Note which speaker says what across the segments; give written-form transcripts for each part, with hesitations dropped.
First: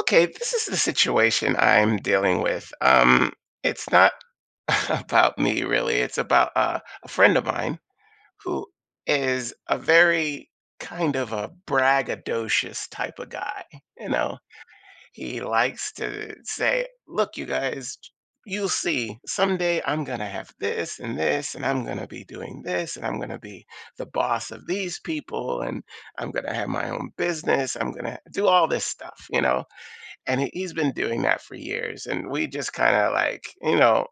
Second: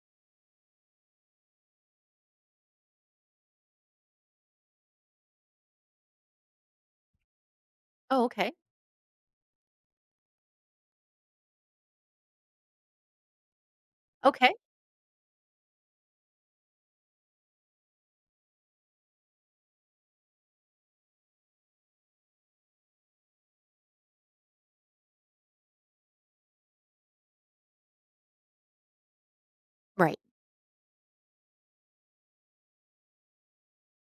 Speaker 1: Okay, this is the situation I'm dealing with. It's not about me really. It's about a friend of mine
Speaker 2: Oh, okay.
Speaker 1: who is a very kind of a braggadocious type of guy. You know,
Speaker 2: Okay.
Speaker 1: he likes to say, "Look, you guys, you'll see. Someday I'm gonna have this and this, and I'm gonna be doing this, and I'm gonna be the boss of these people, and I'm gonna have my own business. I'm gonna do all this stuff." You know
Speaker 2: Right.
Speaker 1: and he's been doing that for years, and we just kinda, like,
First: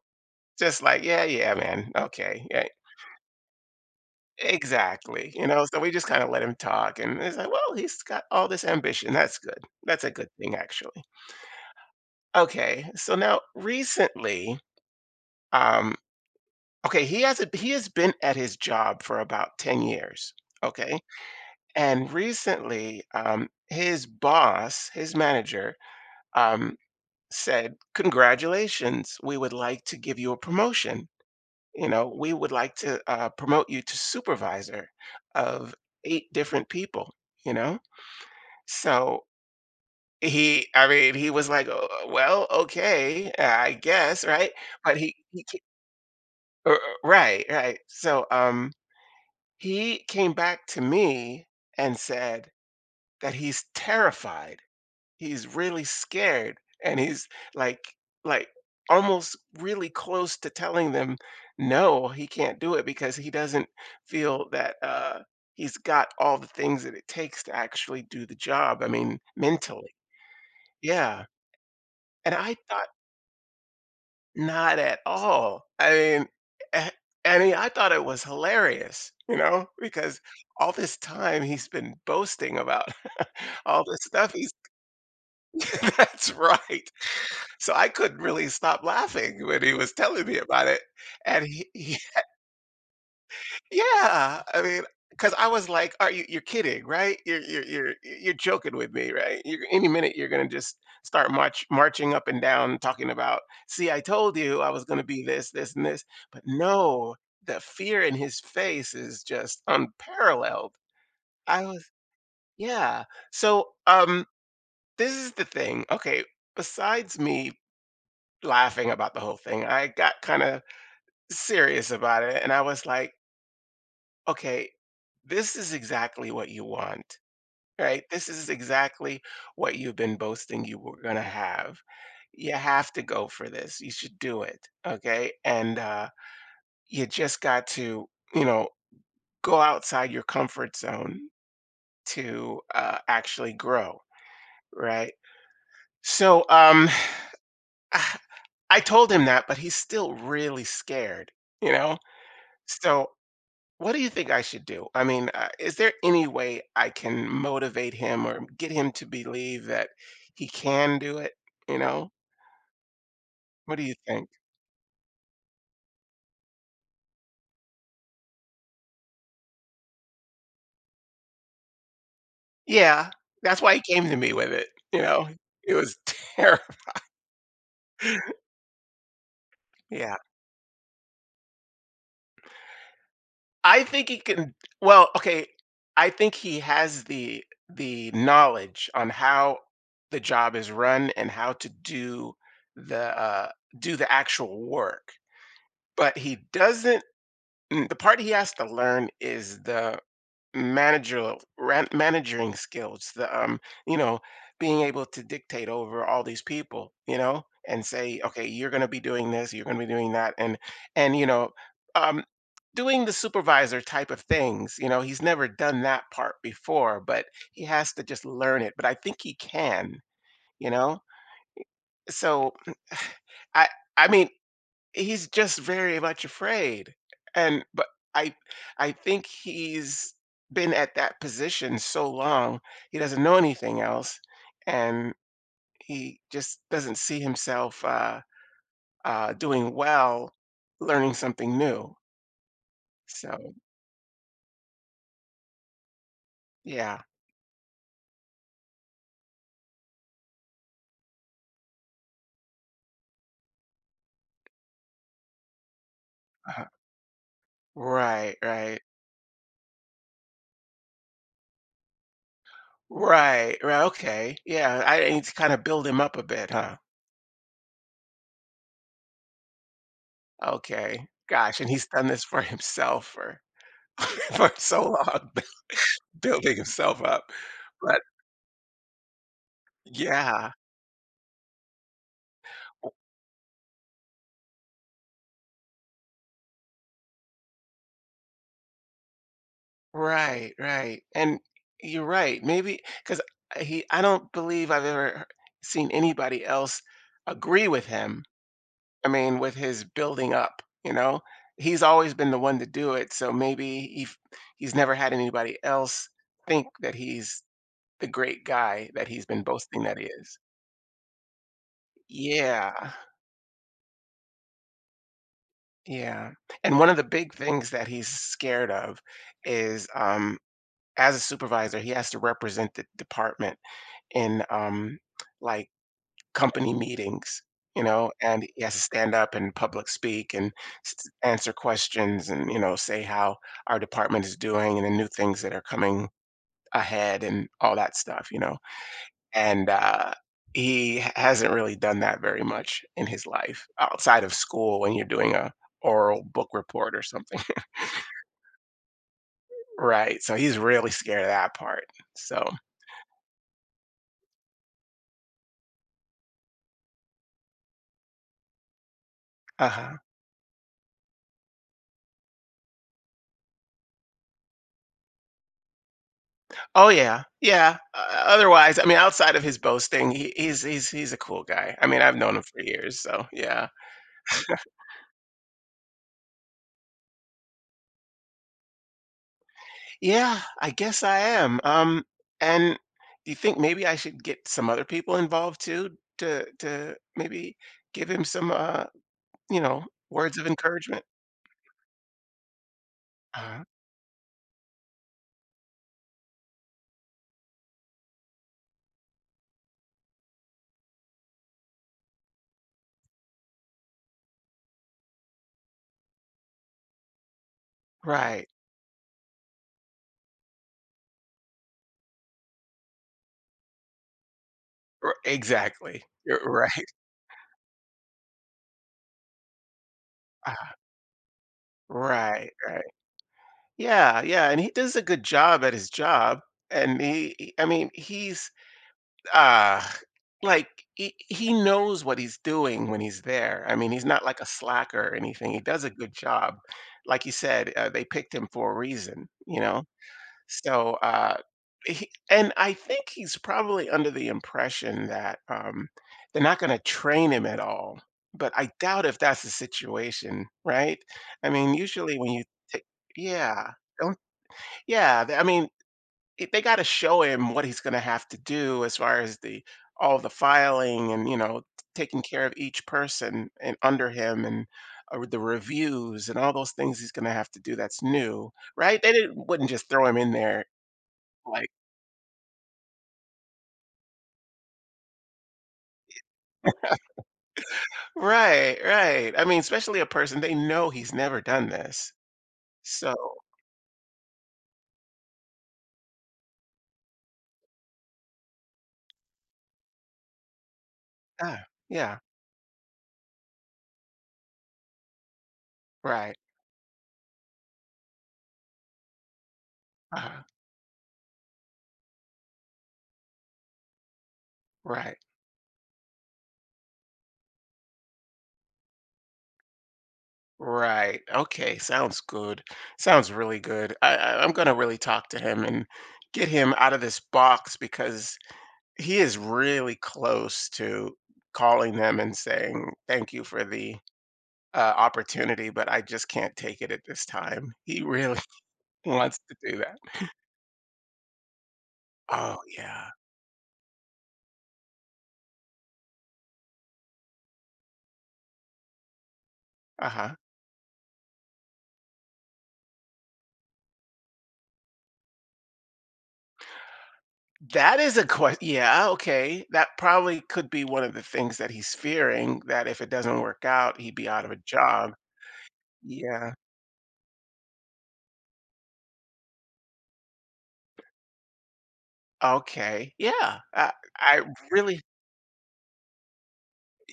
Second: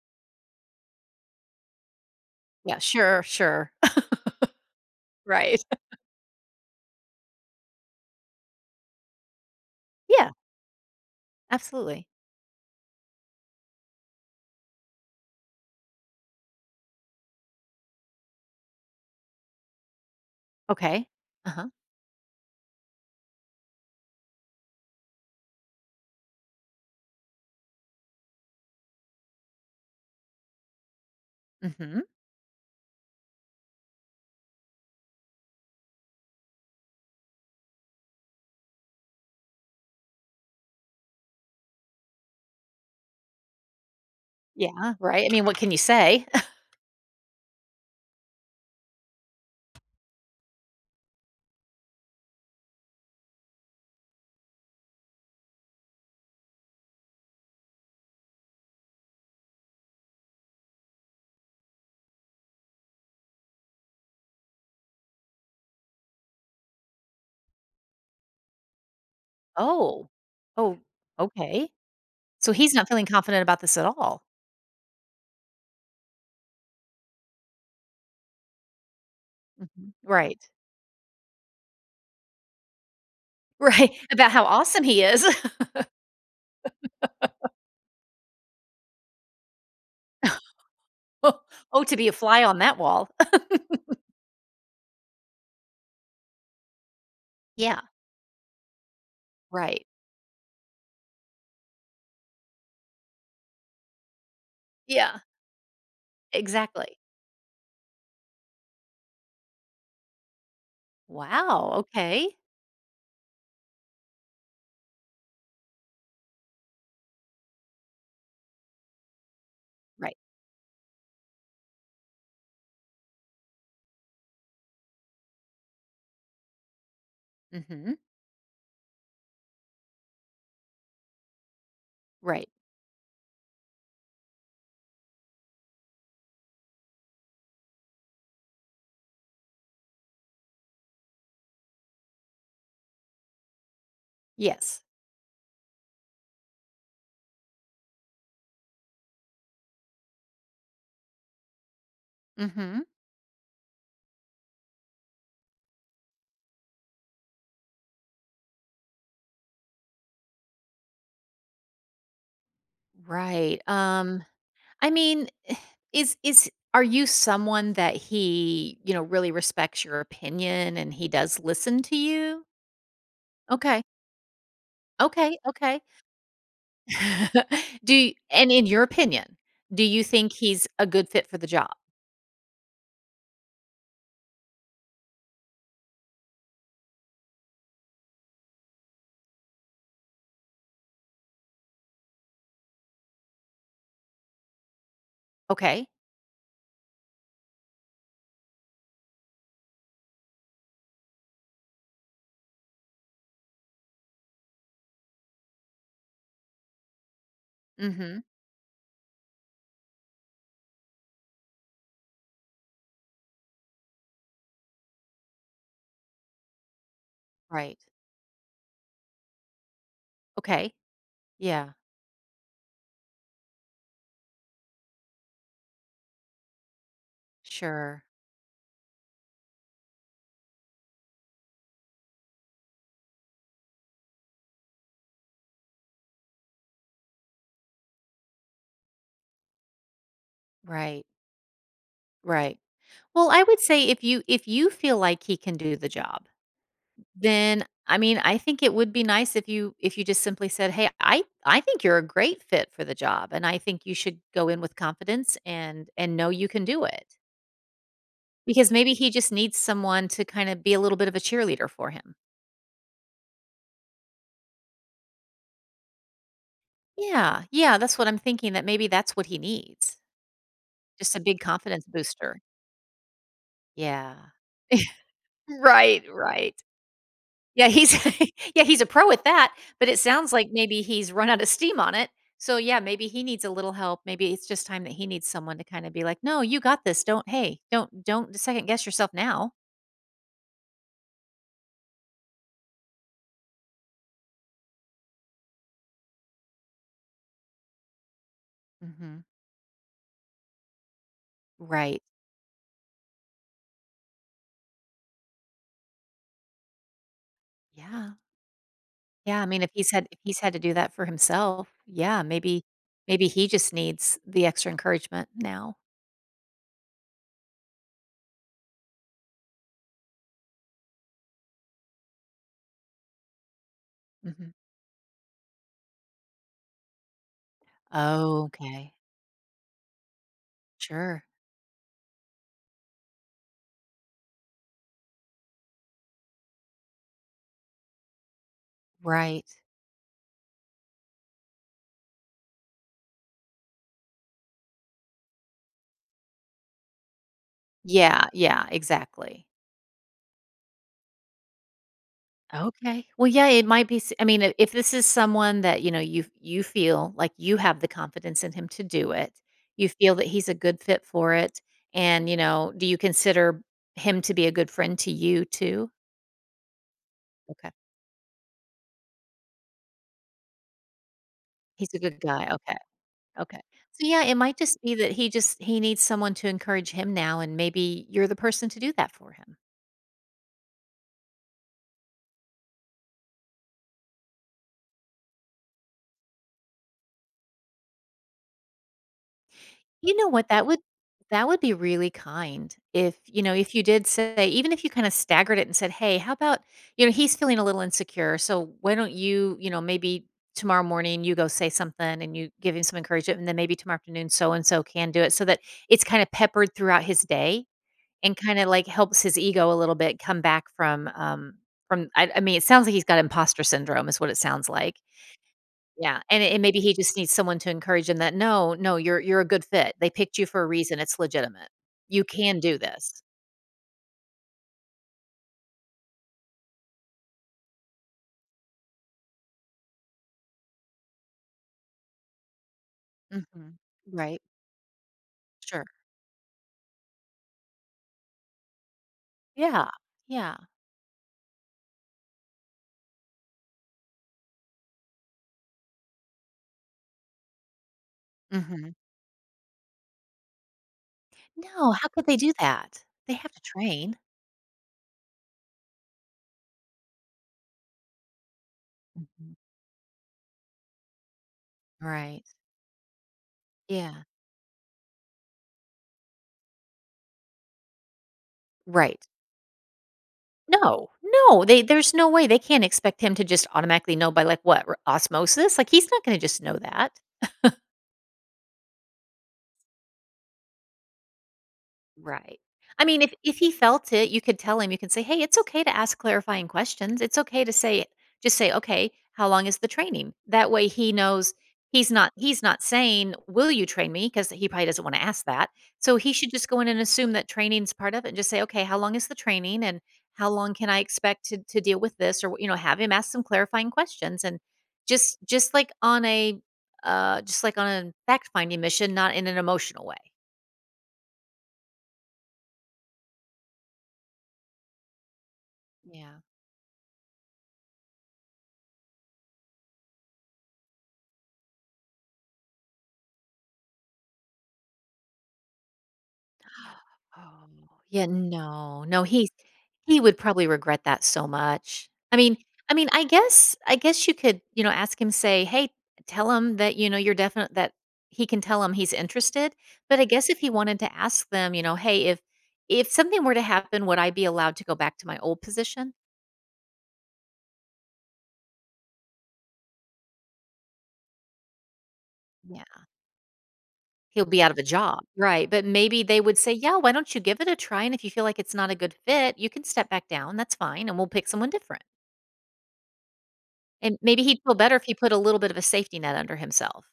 Speaker 1: just like, "Yeah, yeah, man. Okay. Yeah."
Speaker 2: Yeah, sure, sure.
Speaker 1: Exactly, you
Speaker 2: Right.
Speaker 1: know? So we just kinda let him talk, and it's like, "Well, he's got all this ambition. That's good. That's a good
Speaker 2: Yeah,
Speaker 1: thing, actually."
Speaker 2: absolutely.
Speaker 1: Okay, so now recently, um okay, he hasn't he has been at his job for about 10 years, okay?
Speaker 2: Okay. Uh-huh.
Speaker 1: And recently, his boss, his manager, um, said, "Congratulations. We would like to give you a promotion." you
Speaker 2: Mhm.
Speaker 1: know, we would like to promote you to supervisor of eight different people, you know? So I mean, he was like, "Oh, well, okay, I guess, right?
Speaker 2: Yeah,
Speaker 1: But
Speaker 2: right. I mean, what can you say?
Speaker 1: uh, uh, right, right. So he came back to me and said that he's terrified. He's really scared, and he's like, like, almost really close to telling them, "No, he can't do it," because he doesn't feel that, he's got all the things that it takes to actually do the job, I mean, mentally.
Speaker 2: Oh. Oh,
Speaker 1: Yeah,
Speaker 2: okay.
Speaker 1: and
Speaker 2: So
Speaker 1: I
Speaker 2: he's not
Speaker 1: thought
Speaker 2: feeling confident about this at all.
Speaker 1: not at all. I mean, eh I thought it was hilarious,
Speaker 2: Mhm.
Speaker 1: because
Speaker 2: Right.
Speaker 1: all this time he's been boasting about all
Speaker 2: Right.
Speaker 1: this stuff
Speaker 2: About how
Speaker 1: he's
Speaker 2: awesome he is.
Speaker 1: that's right. So I couldn't really stop laughing when he was telling me about it. And
Speaker 2: Oh,
Speaker 1: he
Speaker 2: to be a fly on that wall.
Speaker 1: yeah, I mean, because I was like, "Are you? You're kidding, right? You're you're
Speaker 2: Yeah,
Speaker 1: you're you're joking with me, right? You're,
Speaker 2: right.
Speaker 1: any minute you're gonna just start marching up and down, talking about, see, I told you I was gonna
Speaker 2: Yeah,
Speaker 1: be this, this, and this. But
Speaker 2: exactly.
Speaker 1: no, the fear in his face is just unparalleled. I
Speaker 2: Wow,
Speaker 1: was,
Speaker 2: okay.
Speaker 1: yeah. So, this is the thing. Okay, besides me laughing about the whole thing, I got
Speaker 2: Right.
Speaker 1: kind of serious about it. And I was like, okay, this is exactly what you want,
Speaker 2: Mhm.
Speaker 1: right? This is exactly what you've been boasting you were going to have.
Speaker 2: Right.
Speaker 1: You have to go for this. You should do it. Okay. And you just got to, you know, go outside your comfort zone to actually grow,
Speaker 2: Yes.
Speaker 1: right? So I told him that, but he's still really scared, you know?
Speaker 2: Mhm.
Speaker 1: So what do you think I should do? I mean, is there any way I can motivate him or get him to believe that he can do it? You know,
Speaker 2: Right.
Speaker 1: what do you think?
Speaker 2: I mean, is are you someone that he, really respects your opinion and he does listen to you?
Speaker 1: Yeah, that's why
Speaker 2: Okay.
Speaker 1: he came to me with it. You know,
Speaker 2: Okay,
Speaker 1: it
Speaker 2: okay.
Speaker 1: was terrible.
Speaker 2: Do you And in your opinion, do you
Speaker 1: Yeah,
Speaker 2: think he's a good fit for the job?
Speaker 1: I think he can. Well, okay, I think he has the knowledge on how the job is run and how to the uh, do the actual work,
Speaker 2: Okay.
Speaker 1: but he doesn't. The part he has to learn is the managing skills, the you know being able to dictate over all these people, you know, and say,
Speaker 2: Mhm.
Speaker 1: okay, you're going to be doing this, you're going to be doing that, and and you know um doing the supervisor type of things, he's never done that part before, but he
Speaker 2: Right.
Speaker 1: has to just learn it, but I think he can. you
Speaker 2: Okay.
Speaker 1: know
Speaker 2: Yeah.
Speaker 1: so, i I mean, he's just very much afraid, and but
Speaker 2: Sure.
Speaker 1: i I think he's been at that position so long, he doesn't know anything else, and he just doesn't see himself doing well
Speaker 2: Right.
Speaker 1: learning something new.
Speaker 2: Right. Well, I
Speaker 1: So,
Speaker 2: would say if you feel like he can do the job.
Speaker 1: yeah.
Speaker 2: Then, I mean, I think it would be nice if you just simply said, "Hey, I think you're a great fit for the job, and I think you should go in with confidence and know you can
Speaker 1: Uh-huh.
Speaker 2: do it."
Speaker 1: Right,
Speaker 2: Because
Speaker 1: right,
Speaker 2: maybe he just needs someone to kinda be a little bit of a cheerleader for him.
Speaker 1: right, right. Okay. Yeah, I need to kind of build him up a bit, huh?
Speaker 2: Yeah, yeah, that's what I'm thinking, that maybe that's what he needs,
Speaker 1: Okay,
Speaker 2: just a big
Speaker 1: gosh. And
Speaker 2: confidence
Speaker 1: he's done this
Speaker 2: booster.
Speaker 1: for himself for
Speaker 2: Yeah.
Speaker 1: for so long.
Speaker 2: Right, right.
Speaker 1: Building himself up.
Speaker 2: Yeah, he's
Speaker 1: But
Speaker 2: yeah, he's a pro at that, but it sounds like
Speaker 1: yeah.
Speaker 2: maybe he's run out of steam on it. So, yeah, maybe he needs a little help. Maybe it's just time that he needs someone to kinda be like, "No, you got this. Don't hey, don't second guess yourself now."
Speaker 1: Right, right. And you're right. Maybe because I don't believe I've ever seen anybody else agree with him. I
Speaker 2: Mhm.
Speaker 1: mean, with his building up, he's
Speaker 2: Right.
Speaker 1: always been the one to do it. So maybe he's never had anybody else think that he's the
Speaker 2: Yeah.
Speaker 1: great guy that he's
Speaker 2: Yeah,
Speaker 1: been
Speaker 2: I mean, if
Speaker 1: boasting
Speaker 2: he's
Speaker 1: that he
Speaker 2: had if
Speaker 1: is.
Speaker 2: he's had to do that for himself, yeah, maybe
Speaker 1: Yeah,
Speaker 2: maybe he just needs the extra encouragement now.
Speaker 1: yeah. And one of the big things that he's scared of is as a supervisor, he has to represent the department in
Speaker 2: Mhm.
Speaker 1: like, company meetings,
Speaker 2: Oh,
Speaker 1: and he has to
Speaker 2: okay.
Speaker 1: stand up and public speak and s-
Speaker 2: Sure.
Speaker 1: answer questions and, say how our department is doing and the new things that are coming ahead and all that stuff.
Speaker 2: Right.
Speaker 1: And he hasn't really done that very much in his life outside of school when you're doing a oral book report or something.
Speaker 2: Yeah, yeah, exactly.
Speaker 1: Right. So he's really scared of that part. So,
Speaker 2: Okay. Well, yeah, it might be s I mean, if this is someone that, you know, you feel like you have the confidence in him to do it,
Speaker 1: uh
Speaker 2: you
Speaker 1: huh.
Speaker 2: feel that he's a good fit for it, and, you know, do you consider him to be a good friend to you too?
Speaker 1: Oh yeah,
Speaker 2: Okay.
Speaker 1: yeah. Otherwise, I mean, outside of his boasting, he, he's a cool guy. I
Speaker 2: He's a
Speaker 1: mean, I've
Speaker 2: good
Speaker 1: known him
Speaker 2: guy.
Speaker 1: for
Speaker 2: Okay.
Speaker 1: years, so
Speaker 2: Okay.
Speaker 1: yeah,
Speaker 2: So, yeah, it might just be that he needs someone to encourage him now, and maybe you're the person to do that for him.
Speaker 1: yeah. I guess I am. And do you think maybe I should get some other people involved too to maybe give him some you know
Speaker 2: You know
Speaker 1: words of
Speaker 2: what? That would
Speaker 1: encouragement?
Speaker 2: that would be really kind if, you know,
Speaker 1: Uh,
Speaker 2: if you did say even if you kinda staggered it and said, "Hey, how about" you know, he's feeling a little insecure, so why don't you, you know, maybe tomorrow morning you go say something and you give him some encouragement, and then maybe tomorrow afternoon so and so can do it, so that it's kinda peppered throughout his day and
Speaker 1: right.
Speaker 2: kinda, like, helps his ego a little bit come back from I mean, it sounds like he's got imposter syndrome is what it sounds like.
Speaker 1: Exactly.
Speaker 2: Yeah,
Speaker 1: You're
Speaker 2: and maybe
Speaker 1: right.
Speaker 2: he just needs someone to encourage him that, "No, no, you're a good fit. They picked you for a
Speaker 1: Uh,
Speaker 2: reason. It's legitimate. You
Speaker 1: right.
Speaker 2: can do
Speaker 1: Right.
Speaker 2: this."
Speaker 1: Yeah. Yeah. And he does a good job at his job, and I mean, uh like he knows what he's doing when he's there. I
Speaker 2: Mhm.
Speaker 1: mean, he's not like
Speaker 2: Right.
Speaker 1: a slacker or anything. He does
Speaker 2: Sure.
Speaker 1: a good job. Like you said, they picked him for a reason,
Speaker 2: Yeah. Yeah.
Speaker 1: so, and I think he's probably under the impression that they're not going to train him at all, but I
Speaker 2: Mhm.
Speaker 1: doubt if that's the situation, right? I mean,
Speaker 2: No, how
Speaker 1: usually
Speaker 2: could
Speaker 1: when
Speaker 2: they
Speaker 1: you
Speaker 2: do
Speaker 1: take,
Speaker 2: that? They have to
Speaker 1: yeah,
Speaker 2: train.
Speaker 1: don't, yeah, I mean, they got to show him what he's going to have to do as far as
Speaker 2: Mhm.
Speaker 1: the all the filing and, taking care
Speaker 2: Right.
Speaker 1: of each person and under
Speaker 2: Yeah.
Speaker 1: him, and the reviews and all those things he's going to have to do that's new, right? They
Speaker 2: Right.
Speaker 1: didn't, wouldn't just throw him in there,
Speaker 2: No. No,
Speaker 1: like,
Speaker 2: they there's no way they can't expect him to just automatically know by, like, what, r osmosis? Like, he's not gonna just know that.
Speaker 1: right, right. I mean, especially a person they know he's never done this.
Speaker 2: Right. I
Speaker 1: So
Speaker 2: mean, if he felt it, you could tell him, you can say, "Hey, it's okay to ask clarifying questions. It's okay to say just say, "Okay, how long is the training?" That way he knows
Speaker 1: ah,
Speaker 2: he's
Speaker 1: yeah.
Speaker 2: not he's not saying, "Will you train me?" because he probably doesn't want to ask that. So he
Speaker 1: Right.
Speaker 2: should just go in and assume that training's part of it and just say, "Okay, how long is the training and
Speaker 1: uh,
Speaker 2: how long can I expect to deal with this?" or you know, have him ask some clarifying questions and
Speaker 1: right
Speaker 2: just just like on a just like on a fact-finding mission, not in an emotional way.
Speaker 1: Right. Okay. Sounds good. Sounds really good. I'm gonna really talk to him and
Speaker 2: Yeah.
Speaker 1: get him out of this box because he is really close to calling them and saying thank you for the opportunity, but I just can't take it at this time.
Speaker 2: Oh,
Speaker 1: He
Speaker 2: yeah,
Speaker 1: really
Speaker 2: no, no,
Speaker 1: wants
Speaker 2: he's
Speaker 1: to do that.
Speaker 2: he would probably regret that so much. I mean
Speaker 1: Oh
Speaker 2: I
Speaker 1: yeah.
Speaker 2: mean, I guess I guess you could, you know, ask him, say, "Hey, tell him that, you know, you're definite that he can tell him he's interested."
Speaker 1: Uh
Speaker 2: But I
Speaker 1: huh.
Speaker 2: guess if he wanted to ask them, you know, "Hey, if something were to happen, would I be allowed to go back to my old position?"
Speaker 1: That is a question. Yeah. Okay. That probably could be one of the things that he's fearing,
Speaker 2: Yeah,
Speaker 1: that if it doesn't work out, he'd be out
Speaker 2: he'll
Speaker 1: of a
Speaker 2: be out of a
Speaker 1: job.
Speaker 2: job, right? But maybe they
Speaker 1: Yeah.
Speaker 2: would say, "Yeah, why don't you give it a try? And if you feel like it's not a good fit, you can step back down. That's fine, and we'll pick someone different."
Speaker 1: Okay. Yeah.
Speaker 2: And
Speaker 1: I
Speaker 2: maybe he'd feel better
Speaker 1: really,
Speaker 2: if he put a little bit of a safety net under himself.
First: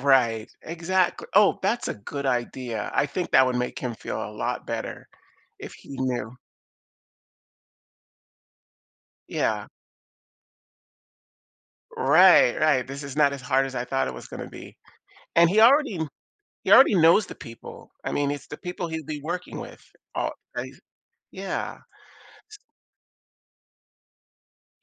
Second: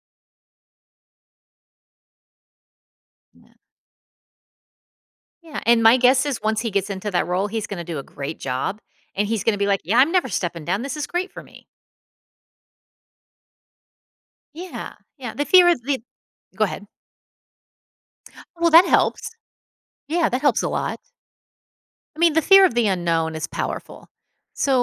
Speaker 1: right. Exactly. Oh, that's a good idea. I think that
Speaker 2: Yeah.
Speaker 1: would make him feel a lot better
Speaker 2: Yeah,
Speaker 1: if
Speaker 2: and
Speaker 1: he
Speaker 2: my guess
Speaker 1: knew.
Speaker 2: is once he gets into that role, he's gonna do a great job, and he's gonna
Speaker 1: Yeah.
Speaker 2: be like, "Yeah, I'm never stepping down. This is great for me."
Speaker 1: Right, right. This is not as hard as I thought it was going to be.
Speaker 2: Yeah, yeah, the
Speaker 1: And
Speaker 2: fear of the Go
Speaker 1: he
Speaker 2: ahead.
Speaker 1: already knows the people. I mean, it's the
Speaker 2: Well, that
Speaker 1: people he'll be
Speaker 2: helps.
Speaker 1: working with.
Speaker 2: Yeah,
Speaker 1: Oh,
Speaker 2: that helps a
Speaker 1: I-
Speaker 2: lot.
Speaker 1: yeah.
Speaker 2: I mean, the fear of the unknown is powerful.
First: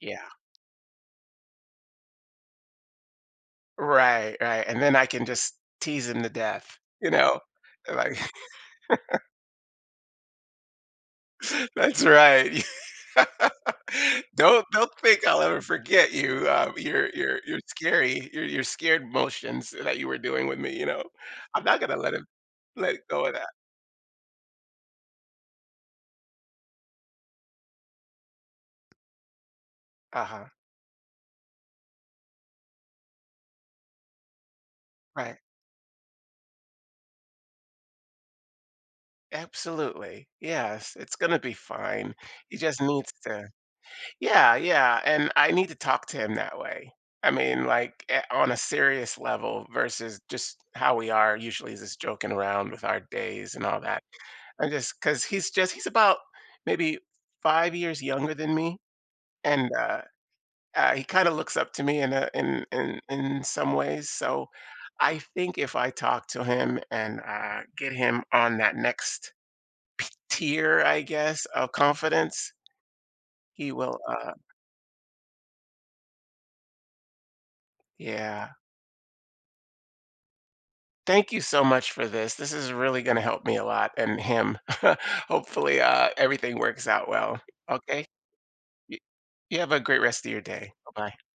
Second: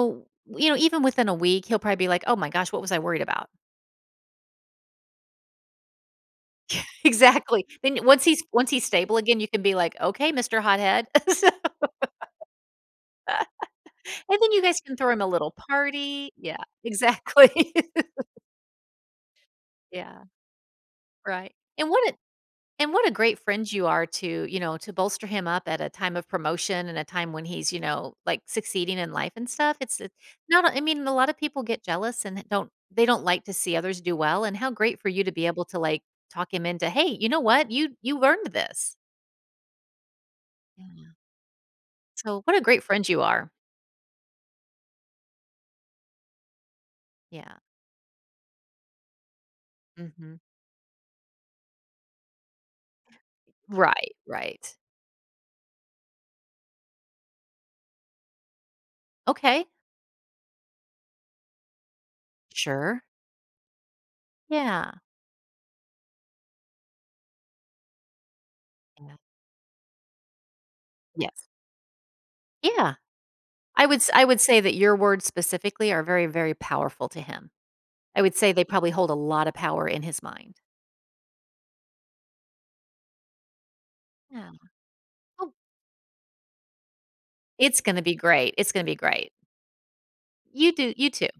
Speaker 1: Yeah.
Speaker 2: you know, even within a week, he'll probably be like, "Oh my gosh, what was I worried about?"
Speaker 1: Right, right. And then I can just tease him to death, you know.
Speaker 2: Exactly. Then
Speaker 1: Like
Speaker 2: once he's stable again, you can be like, "Okay, Mr. Hothead."
Speaker 1: that's right.
Speaker 2: And then you
Speaker 1: Don't
Speaker 2: guys
Speaker 1: don't
Speaker 2: can throw him
Speaker 1: think
Speaker 2: a
Speaker 1: I'll
Speaker 2: little
Speaker 1: ever forget
Speaker 2: party.
Speaker 1: you,
Speaker 2: Yeah,
Speaker 1: your your your
Speaker 2: exactly.
Speaker 1: scary your your scared motions that you were
Speaker 2: Yeah,
Speaker 1: doing with me, you know?
Speaker 2: right.
Speaker 1: I'm not
Speaker 2: And
Speaker 1: gonna
Speaker 2: what
Speaker 1: let
Speaker 2: a
Speaker 1: him
Speaker 2: and
Speaker 1: let
Speaker 2: what a
Speaker 1: go of
Speaker 2: great
Speaker 1: that.
Speaker 2: friend you are to, you know, to bolster him up at a time of promotion and a time when he's, you know, like succeeding in life and stuff. It's
Speaker 1: Uh-huh.
Speaker 2: not I mean, a lot of people get jealous and don't they don't like to see others do well. And how great for you to
Speaker 1: Right.
Speaker 2: be able to like talk him into, hey, you know what? You earned this.
Speaker 1: Absolutely. Yes,
Speaker 2: Yeah.
Speaker 1: it's gonna be fine.
Speaker 2: So
Speaker 1: He
Speaker 2: what a
Speaker 1: just
Speaker 2: great friend
Speaker 1: needs
Speaker 2: you
Speaker 1: to.
Speaker 2: are.
Speaker 1: Yeah, yeah, and I need to talk to him that way. I
Speaker 2: Yeah.
Speaker 1: mean, like, on a serious level versus
Speaker 2: Mhm.
Speaker 1: just how we are usually is just joking around with our days and all that.
Speaker 2: Right,
Speaker 1: I
Speaker 2: right.
Speaker 1: just because he's about maybe 5 years younger than me,
Speaker 2: Okay.
Speaker 1: and he kind of looks up to me in a, in
Speaker 2: Sure.
Speaker 1: in some ways. So
Speaker 2: Yeah.
Speaker 1: I think if I talk to him and get him on that
Speaker 2: Yeah.
Speaker 1: next tier, I
Speaker 2: Yeah.
Speaker 1: guess of confidence,
Speaker 2: Yeah.
Speaker 1: he
Speaker 2: I would
Speaker 1: will.
Speaker 2: s I
Speaker 1: Uh,
Speaker 2: would say that your words specifically are very, very powerful to him. I would
Speaker 1: yeah.
Speaker 2: say they probably hold a lot of power in his mind.
Speaker 1: Thank you so much for this. This is really going to help me a lot and
Speaker 2: Yeah.
Speaker 1: him.
Speaker 2: Oh,
Speaker 1: Hopefully, everything works out well.
Speaker 2: it's gonna
Speaker 1: Okay.
Speaker 2: be great. It's gonna be
Speaker 1: You,
Speaker 2: great.
Speaker 1: you have a great rest of your
Speaker 2: You
Speaker 1: day.
Speaker 2: do you
Speaker 1: Bye.
Speaker 2: too.